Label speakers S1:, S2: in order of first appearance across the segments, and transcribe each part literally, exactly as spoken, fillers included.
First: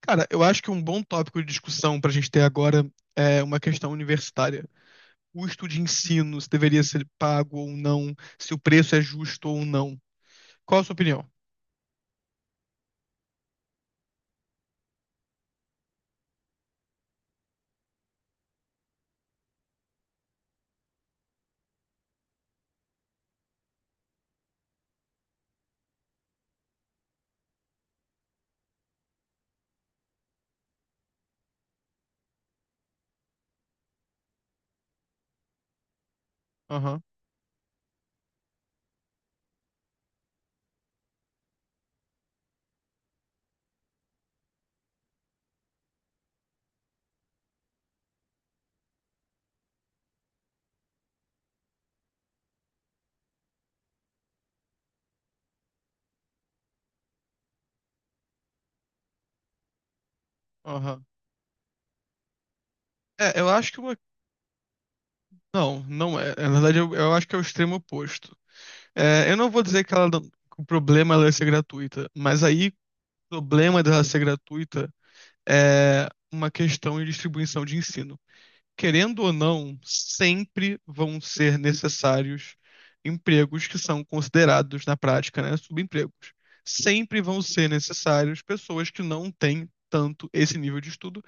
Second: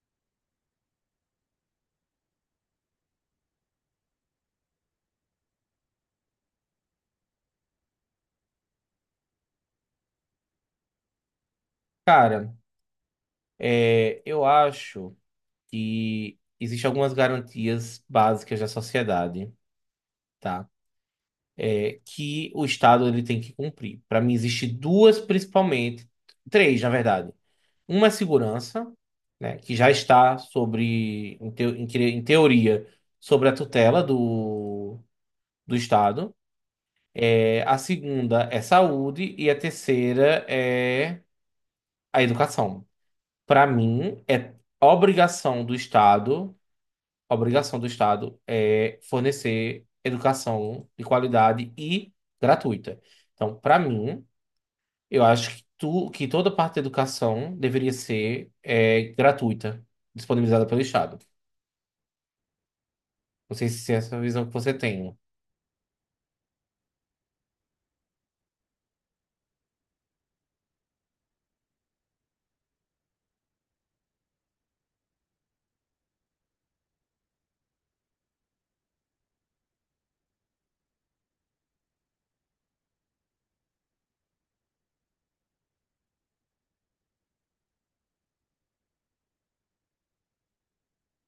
S1: Cara, eu acho que um bom tópico de discussão pra gente ter agora é uma questão universitária. Custo de ensino, se deveria ser pago ou não, se o preço é justo ou não. Qual a sua opinião?
S2: Cara, é, eu acho que existem algumas garantias básicas da sociedade, tá? É, que o Estado ele tem que cumprir. Para mim, existem duas principalmente, três, na verdade. Uma é segurança, né, que já está sobre, em, teo- em cre- em teoria, sobre a tutela do, do Estado.
S1: Aham.
S2: É, a segunda é saúde e a terceira é a educação. Para mim, é obrigação do Estado a obrigação do Estado é fornecer educação de qualidade e gratuita. Então, para mim, eu acho que, tu, que toda parte da educação deveria ser é, gratuita, disponibilizada pelo
S1: Aham.
S2: Estado.
S1: É, eu
S2: Não sei
S1: acho que
S2: se
S1: uma.
S2: é essa a visão que você tem.
S1: Não, não é. Na verdade, eu, eu acho que é o extremo oposto. É, eu não vou dizer que ela não- que o problema é ela ser gratuita, mas aí o problema dela ser gratuita é uma questão de distribuição de ensino. Querendo ou não, sempre vão ser necessários empregos que são considerados, na prática, né, subempregos. Sempre vão ser necessários pessoas que não têm tanto esse nível de estudo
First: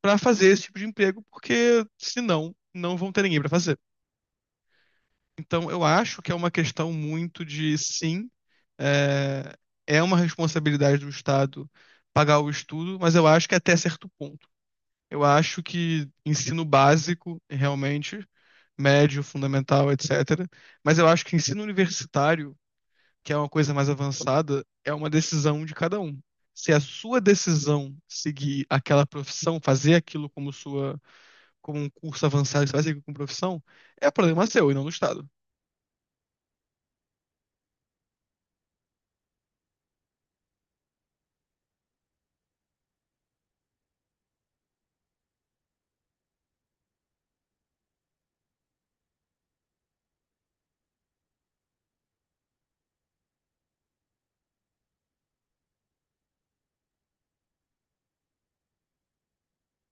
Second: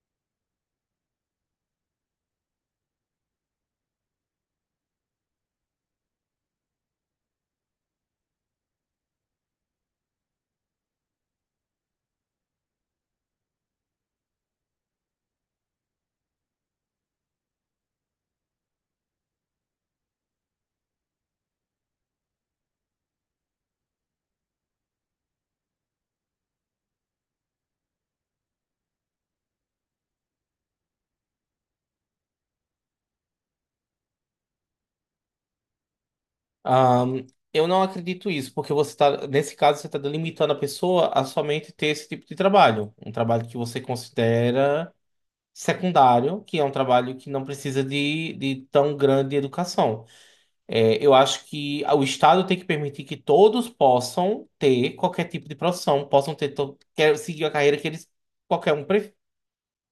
S1: para fazer esse tipo de emprego, porque senão não vão ter ninguém para fazer. Então, eu acho que é uma questão muito de sim, é, é uma responsabilidade do Estado pagar o estudo, mas eu acho que até certo ponto. Eu acho que ensino básico, realmente, médio, fundamental, etcétera. Mas eu acho que ensino universitário, que é uma coisa mais avançada, é uma decisão de cada um. Se a sua decisão seguir aquela profissão, fazer aquilo como sua, como um curso avançado, você vai seguir como profissão, é problema seu e não do Estado.
S2: Ahn, eu não acredito isso, porque você tá, nesse caso, você está delimitando a pessoa a somente ter esse tipo de trabalho, um trabalho que você considera secundário, que é um trabalho que não precisa de, de tão grande educação. É, eu acho que o Estado tem que permitir que todos possam ter qualquer tipo de profissão, possam ter to- quer seguir a carreira que eles qualquer um pre-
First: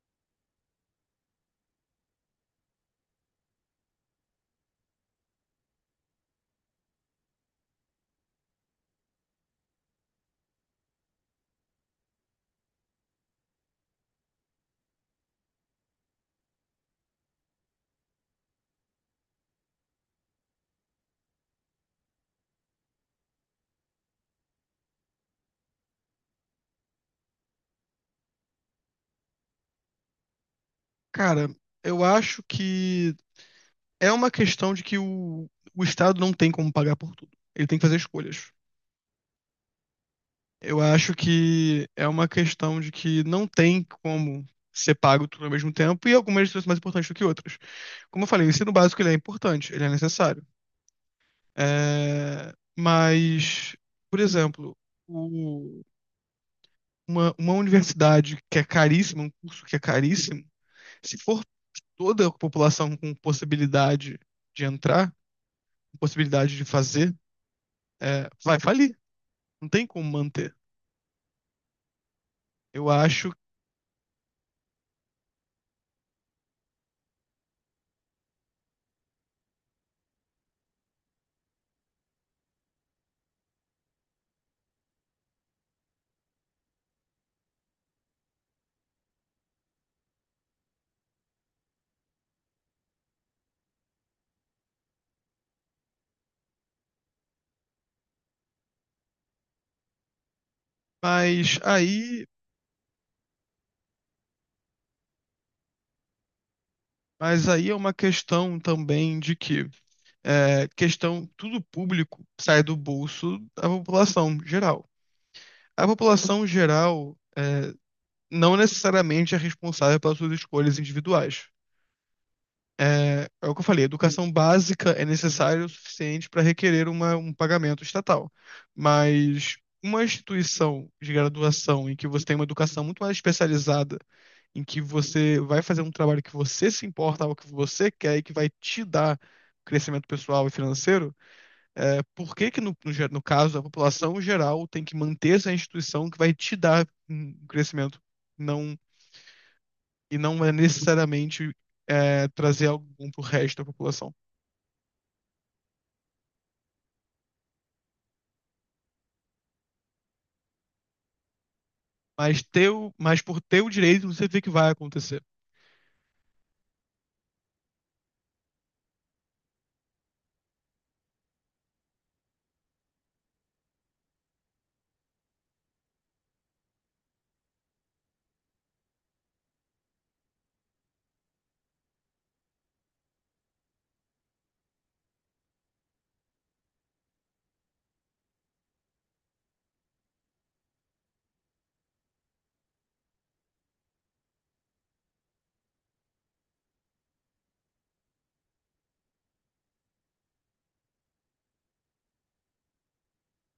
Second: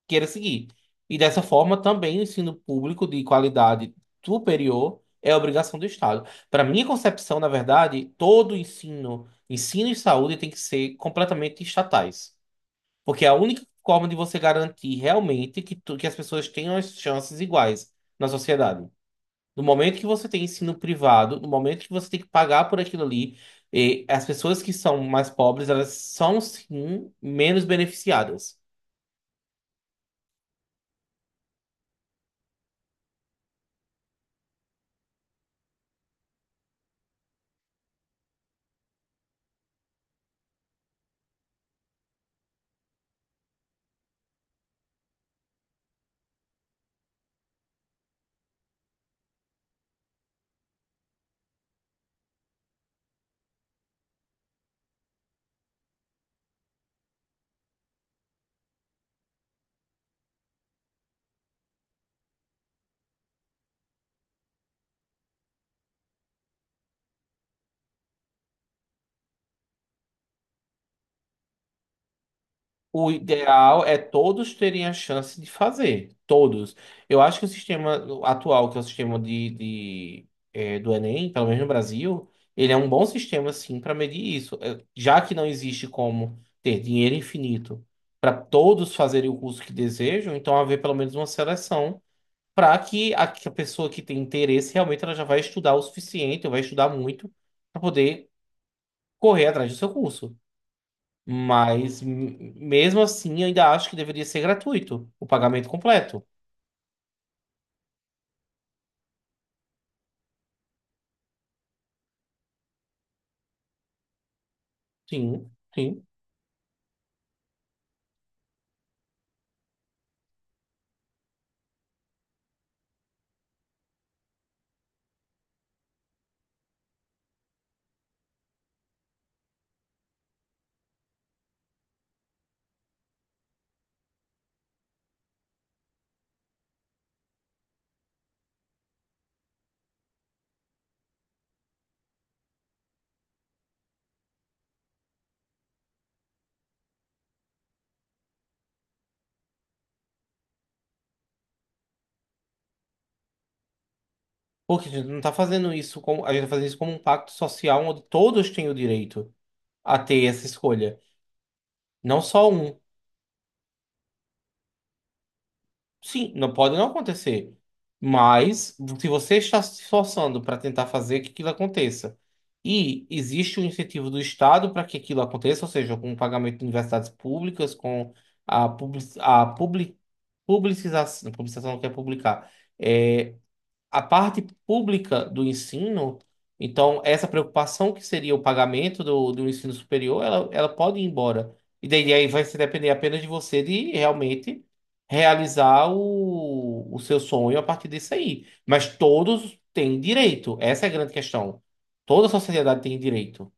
S2: queira seguir. E dessa forma, também o ensino público de qualidade superior é obrigação do Estado. Para minha concepção, na verdade, todo ensino, ensino e saúde tem que ser completamente estatais, porque é a única forma de você garantir realmente que, tu- que as pessoas tenham as chances iguais na sociedade. No momento que você tem ensino privado, no momento que você tem que pagar por aquilo ali, eh, as pessoas que são mais pobres, elas são sim menos beneficiadas.
S1: Cara, eu acho que é uma questão de que o, o Estado não tem como pagar por tudo. Ele tem que fazer escolhas. Eu acho que é uma questão de que não tem como ser pago tudo ao mesmo tempo e algumas lições são mais importantes do que outras. Como eu falei, o ensino básico ele é importante, ele é necessário. É, Mas, por exemplo, o- uma, uma universidade que é caríssima, um curso que é caríssimo, se for toda a população com possibilidade de entrar, com possibilidade de fazer, é, vai falir. Não tem como manter. Eu
S2: O
S1: acho,
S2: ideal é todos terem a chance de fazer, todos. Eu acho que o sistema atual, que é o sistema de, de, eh, do Enem, pelo menos no Brasil, ele é um bom sistema sim para medir isso. Eh, já que não existe como ter dinheiro infinito para todos fazerem o curso que desejam, então haver pelo menos uma seleção para que a, que a pessoa que tem interesse realmente ela já vai estudar o suficiente, ou vai estudar muito, para poder correr atrás do seu curso.
S1: mas
S2: Mas
S1: aí
S2: m- mesmo assim, eu ainda acho que deveria ser gratuito o pagamento completo.
S1: Mas aí é uma questão também de que é, questão, tudo público sai do bolso da população geral.
S2: Sim,
S1: A
S2: sim.
S1: população geral é, não necessariamente é responsável pelas suas escolhas individuais. É é o que eu falei, educação básica é necessária o suficiente para requerer uma- um pagamento estatal. Mas uma instituição de graduação em que você tem uma educação muito mais especializada em que você vai fazer um trabalho que você se importa, algo que você quer e que vai te dar crescimento pessoal e financeiro, é, por que que no, no, ge- no caso a população geral tem que manter essa instituição que vai te dar um crescimento não, e não é necessariamente é, trazer algum pro resto da população?
S2: Porque a gente não está fazendo isso como, a gente tá fazendo isso como um pacto social onde todos têm o direito a ter essa escolha, não
S1: Mas,
S2: só um.
S1: teu, mas por teu direito não significa que vai acontecer.
S2: Sim, não pode não acontecer. Mas se você está se esforçando para tentar fazer que aquilo aconteça e existe o incentivo do Estado para que aquilo aconteça, ou seja, com o pagamento de universidades públicas, com a, public, a public, publicização, publicização não quer publicar, é, a parte pública do ensino, então essa preocupação que seria o pagamento do, do ensino superior, ela, ela pode ir embora. E daí aí vai se depender apenas de você de realmente realizar o, o seu sonho a partir disso aí. Mas todos têm direito, essa é a grande questão. Toda a sociedade tem direito.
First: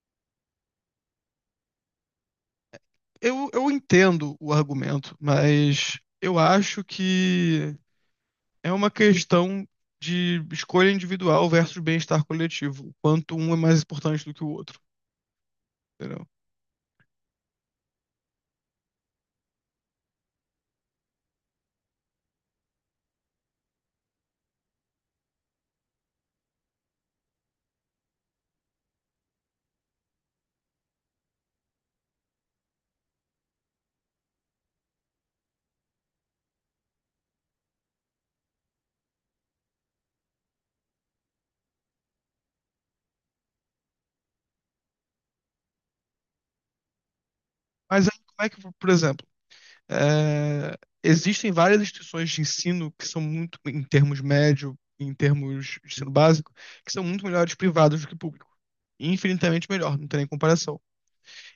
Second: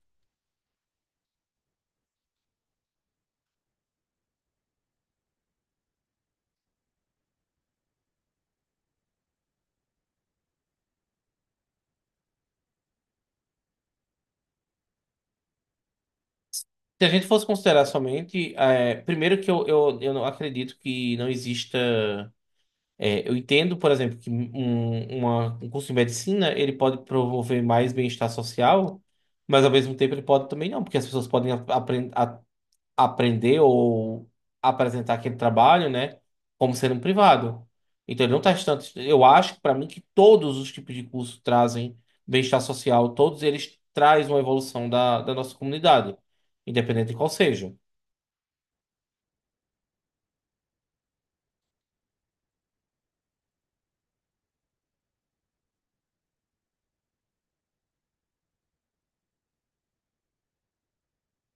S1: Eu, eu entendo o argumento, mas eu acho que é uma questão de escolha individual versus bem-estar coletivo. O Quanto um é mais importante do que o outro, entendeu?
S2: Se a gente fosse considerar somente, eh, primeiro que eu, eu, eu não acredito que não exista. É, eu entendo, por exemplo, que um, uma- um curso de medicina ele pode promover mais bem-estar social, mas ao mesmo tempo ele pode também não, porque as pessoas podem a- apren- a- aprender ou apresentar aquele trabalho, né, como sendo um privado. Então ele não está distante. Eu acho, para mim, que todos os tipos de curso trazem bem-estar social, todos eles trazem uma evolução da, da nossa comunidade, independente de qual seja.
S1: Mas aí, como é que, por exemplo, é, existem várias instituições de ensino que são muito, em termos médio, em termos de ensino básico, que são muito melhores privados do que público. Infinitamente melhor, não tem nem comparação.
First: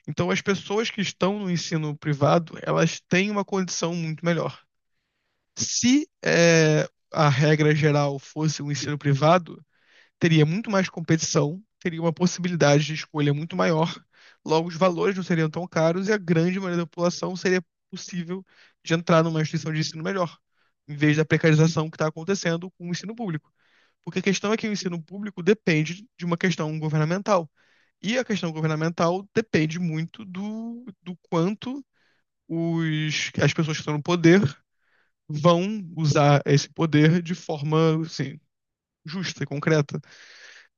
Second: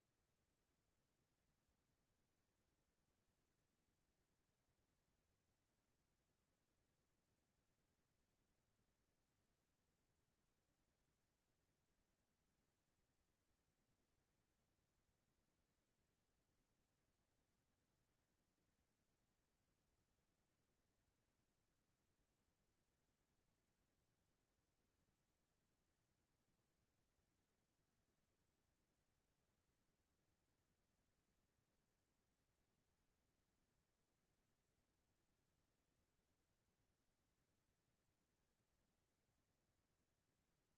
S1: Então, as pessoas que estão no ensino privado, elas têm uma condição muito melhor. Se eh, a regra geral fosse o ensino privado, teria muito mais competição, teria uma possibilidade de escolha muito maior, logo os valores não seriam tão caros e a grande maioria da população seria possível de entrar numa instituição de ensino melhor, em vez da precarização que está acontecendo com o ensino público. Porque a questão é que o ensino público depende de uma questão governamental. E a questão governamental depende muito do, do quanto os, as pessoas que estão no poder vão usar esse poder de forma, assim, justa e concreta.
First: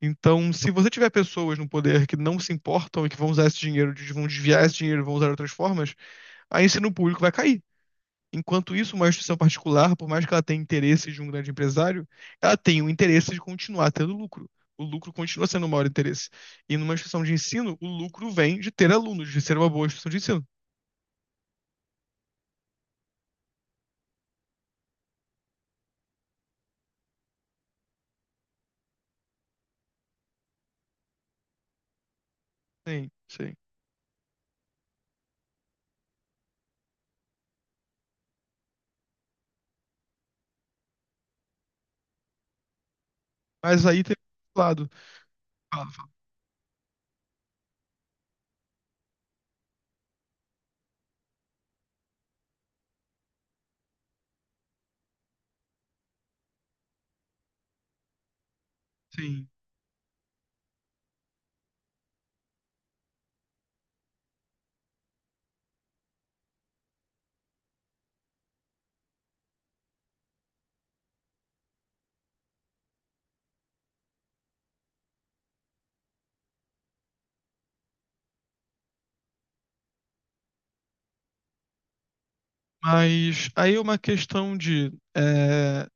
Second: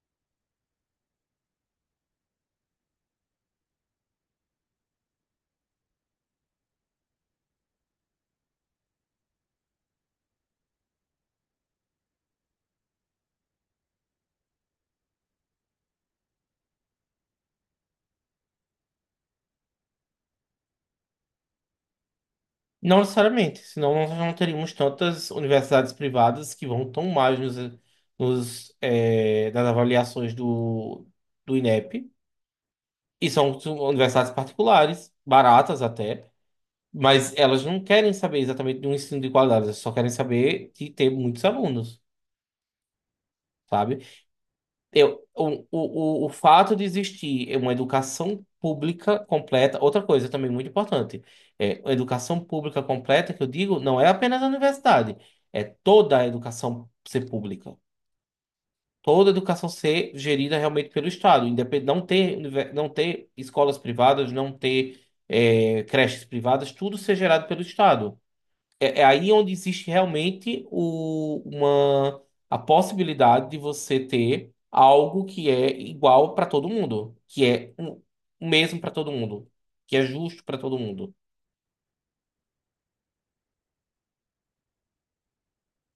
S1: Então, se você tiver pessoas no poder que não se importam e que vão usar esse dinheiro, de- vão desviar esse dinheiro, vão usar de outras formas, aí o ensino público vai cair. Enquanto isso, uma instituição particular, por mais que ela tenha interesses de um grande empresário, ela tem o interesse de continuar tendo lucro. O lucro continua sendo o maior interesse. E numa instituição de ensino, o lucro vem de ter alunos, de ser uma boa instituição de ensino.
S2: Não necessariamente, senão nós não teríamos tantas universidades privadas que vão tão mais nos, nos, eh, nas avaliações do, do INEP.
S1: Sim,
S2: E
S1: sim.
S2: são su- universidades particulares, baratas até, mas elas não querem saber exatamente de um ensino de qualidade, elas só querem saber de ter muitos alunos,
S1: Mas aí
S2: sabe?
S1: tem outro lado.
S2: Eu, o,
S1: Fala, fala.
S2: o, o o fato de existir uma educação pública completa, outra coisa também muito importante, é a educação pública completa, que eu digo, não é apenas a universidade, é toda a educação ser pública, toda a
S1: Sim.
S2: educação ser gerida realmente pelo Estado, independ, não ter, univer- não ter escolas privadas, não ter eh, creches privadas, tudo ser gerado pelo Estado. É, é aí onde existe realmente o- uma, a possibilidade de você ter algo que é igual para todo mundo, que é um- o mesmo para todo mundo, que é justo para todo mundo.
S1: Mas aí é uma questão de. é,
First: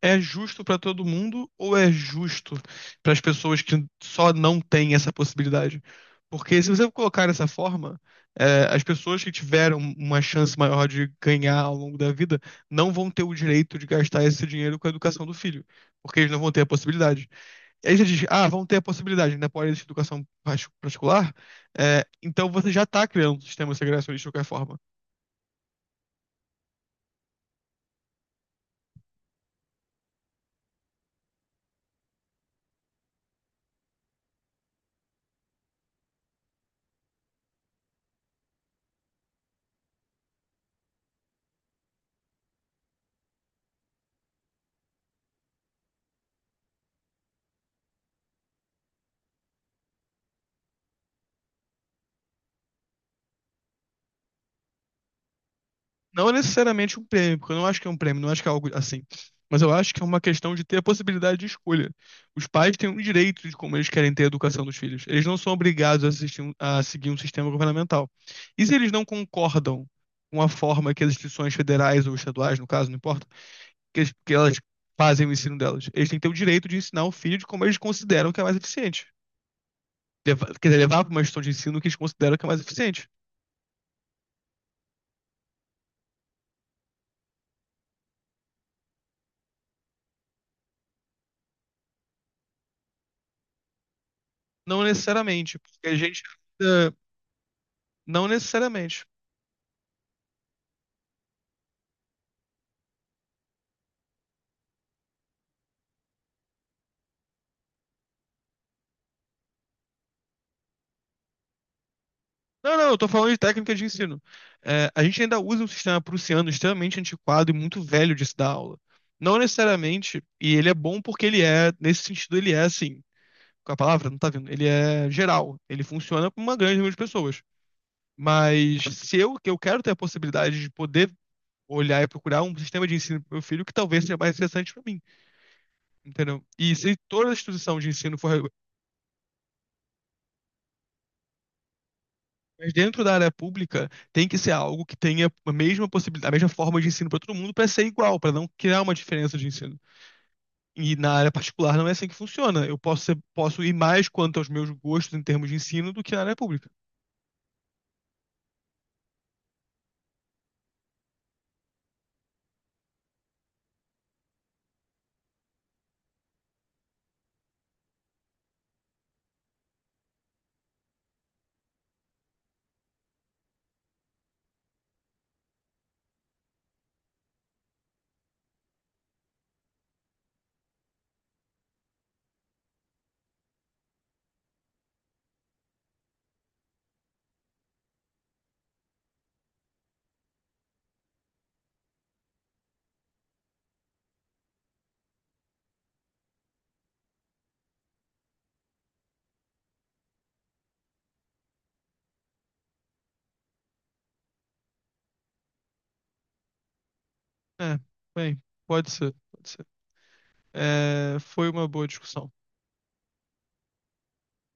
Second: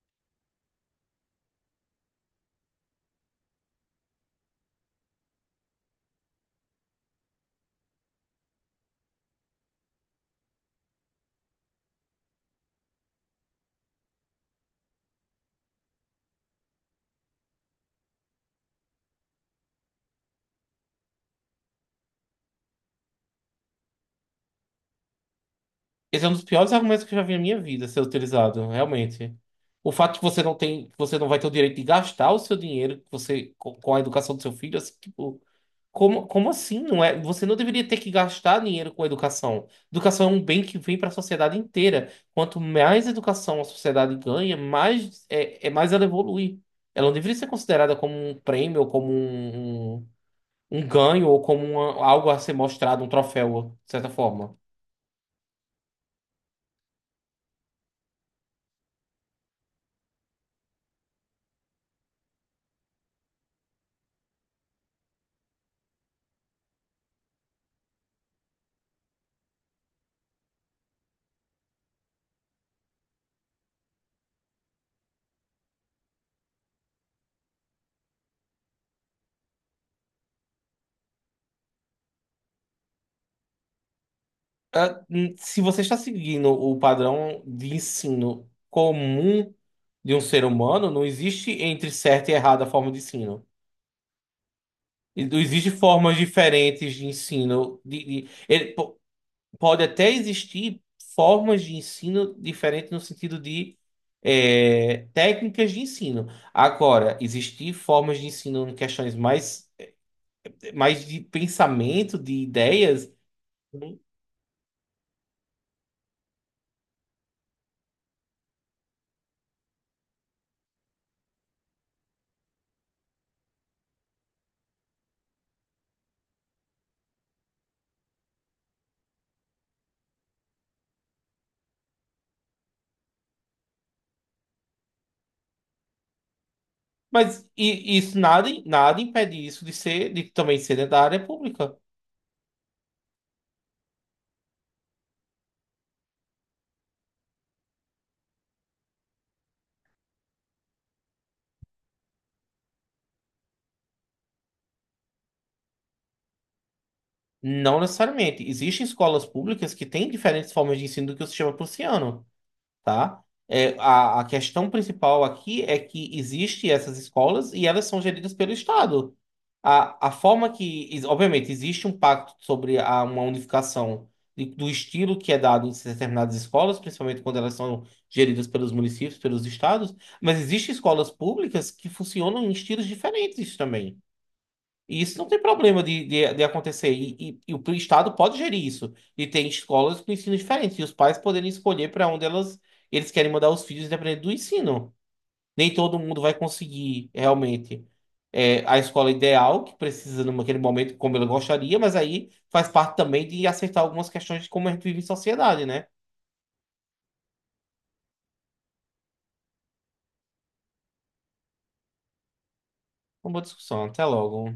S1: É justo para todo mundo ou é justo para as pessoas que só não têm essa possibilidade? Porque se você colocar dessa forma, é, as pessoas que tiveram uma chance maior de ganhar ao longo da vida não vão ter o direito de gastar esse dinheiro com a educação do filho, porque eles não vão ter a possibilidade. E aí você diz, ah, vão ter a possibilidade, ainda pode existir educação parti- particular. É, então você já está criando um sistema segregacionista de qualquer forma.
S2: Esse é um dos piores argumentos que eu já vi na minha vida ser utilizado, realmente. O fato de que você não tem, que você não vai ter o direito de gastar o seu dinheiro que você, com com a educação do seu filho, assim, tipo, como, como assim? Não é, você não deveria ter que gastar dinheiro com educação. Educação é um bem que vem para a sociedade inteira. Quanto mais educação a sociedade ganha, mais é, é mais ela evolui. Ela não deveria ser considerada como um prêmio, ou como um, um, um ganho, ou como uma- algo a ser mostrado, um troféu, de certa forma.
S1: Não é necessariamente um prêmio, porque eu não acho que é um prêmio, não acho que é algo assim. Mas eu acho que é uma questão de ter a possibilidade de escolha. Os pais têm o direito de como eles querem ter a educação dos filhos. Eles não são obrigados a, assistir um- a seguir um sistema governamental. E se eles não concordam com a forma que as instituições federais ou estaduais, no caso, não importa, que, eles- que elas fazem o ensino delas, eles têm que ter o direito de ensinar o filho de como eles consideram que é mais eficiente. Leva, quer dizer, levar para uma instituição de ensino que eles consideram que é mais eficiente.
S2: Ah, hum. Se você está seguindo o padrão de ensino comum de um ser humano, não existe entre certo e errado a forma de ensino.
S1: Não necessariamente,
S2: Existem
S1: porque a
S2: formas
S1: gente. eh,
S2: diferentes de ensino. De,
S1: Não
S2: de- ele po-
S1: necessariamente.
S2: pode até existir formas de ensino diferentes no sentido de é, técnicas de ensino. Agora, existir formas de ensino em questões mais, mais de pensamento, de
S1: Não, não, eu tô
S2: ideias.
S1: falando de técnica de
S2: Uhum.
S1: ensino. É, a gente ainda usa um sistema prussiano extremamente antiquado e muito velho de se dar aula. Não necessariamente, e ele é bom porque ele é, nesse sentido, ele é assim, com a palavra, não tá vendo? Ele é geral, ele funciona com uma grande número de pessoas. Mas se eu, que eu quero ter a possibilidade de poder olhar e procurar um sistema de ensino pro meu filho que talvez seja mais interessante para mim, entendeu? E se toda a
S2: mas
S1: instituição de
S2: i-
S1: ensino
S2: isso
S1: for.
S2: nada, nada impede isso de ser, de também ser dentro da área pública.
S1: Mas dentro da área pública tem que ser algo que tenha a mesma possibilidade, a mesma forma de ensino para todo mundo, para ser igual, para não criar uma diferença de ensino. E na área particular não é assim que funciona. Eu posso ser- posso ir mais quanto aos meus gostos em termos de ensino do que na área pública.
S2: Não necessariamente. Existem escolas públicas que têm diferentes formas de ensino do que o sistema prussiano. Tá? É, a, a questão principal aqui é que existe essas escolas e elas são geridas pelo Estado. A, a forma que, ex- obviamente, existe um pacto sobre a, uma unificação de- do estilo que é dado em determinadas escolas, principalmente quando elas são geridas pelos municípios, pelos estados, mas existem escolas públicas que funcionam em estilos diferentes também. E isso não tem problema de, de, de acontecer. E, e, e o Estado pode gerir isso. E tem escolas com ensino diferente. E os pais poderem escolher para onde elas, eles querem mandar os filhos, dependendo do ensino. Nem todo mundo vai conseguir realmente é, a escola ideal, que precisa naquele momento, como ele gostaria, mas aí faz parte também de acertar algumas questões de como a gente vive em sociedade, né?
S1: É, bem, pode ser, pode ser. É, foi uma boa discussão.
S2: Uma boa discussão. Até logo.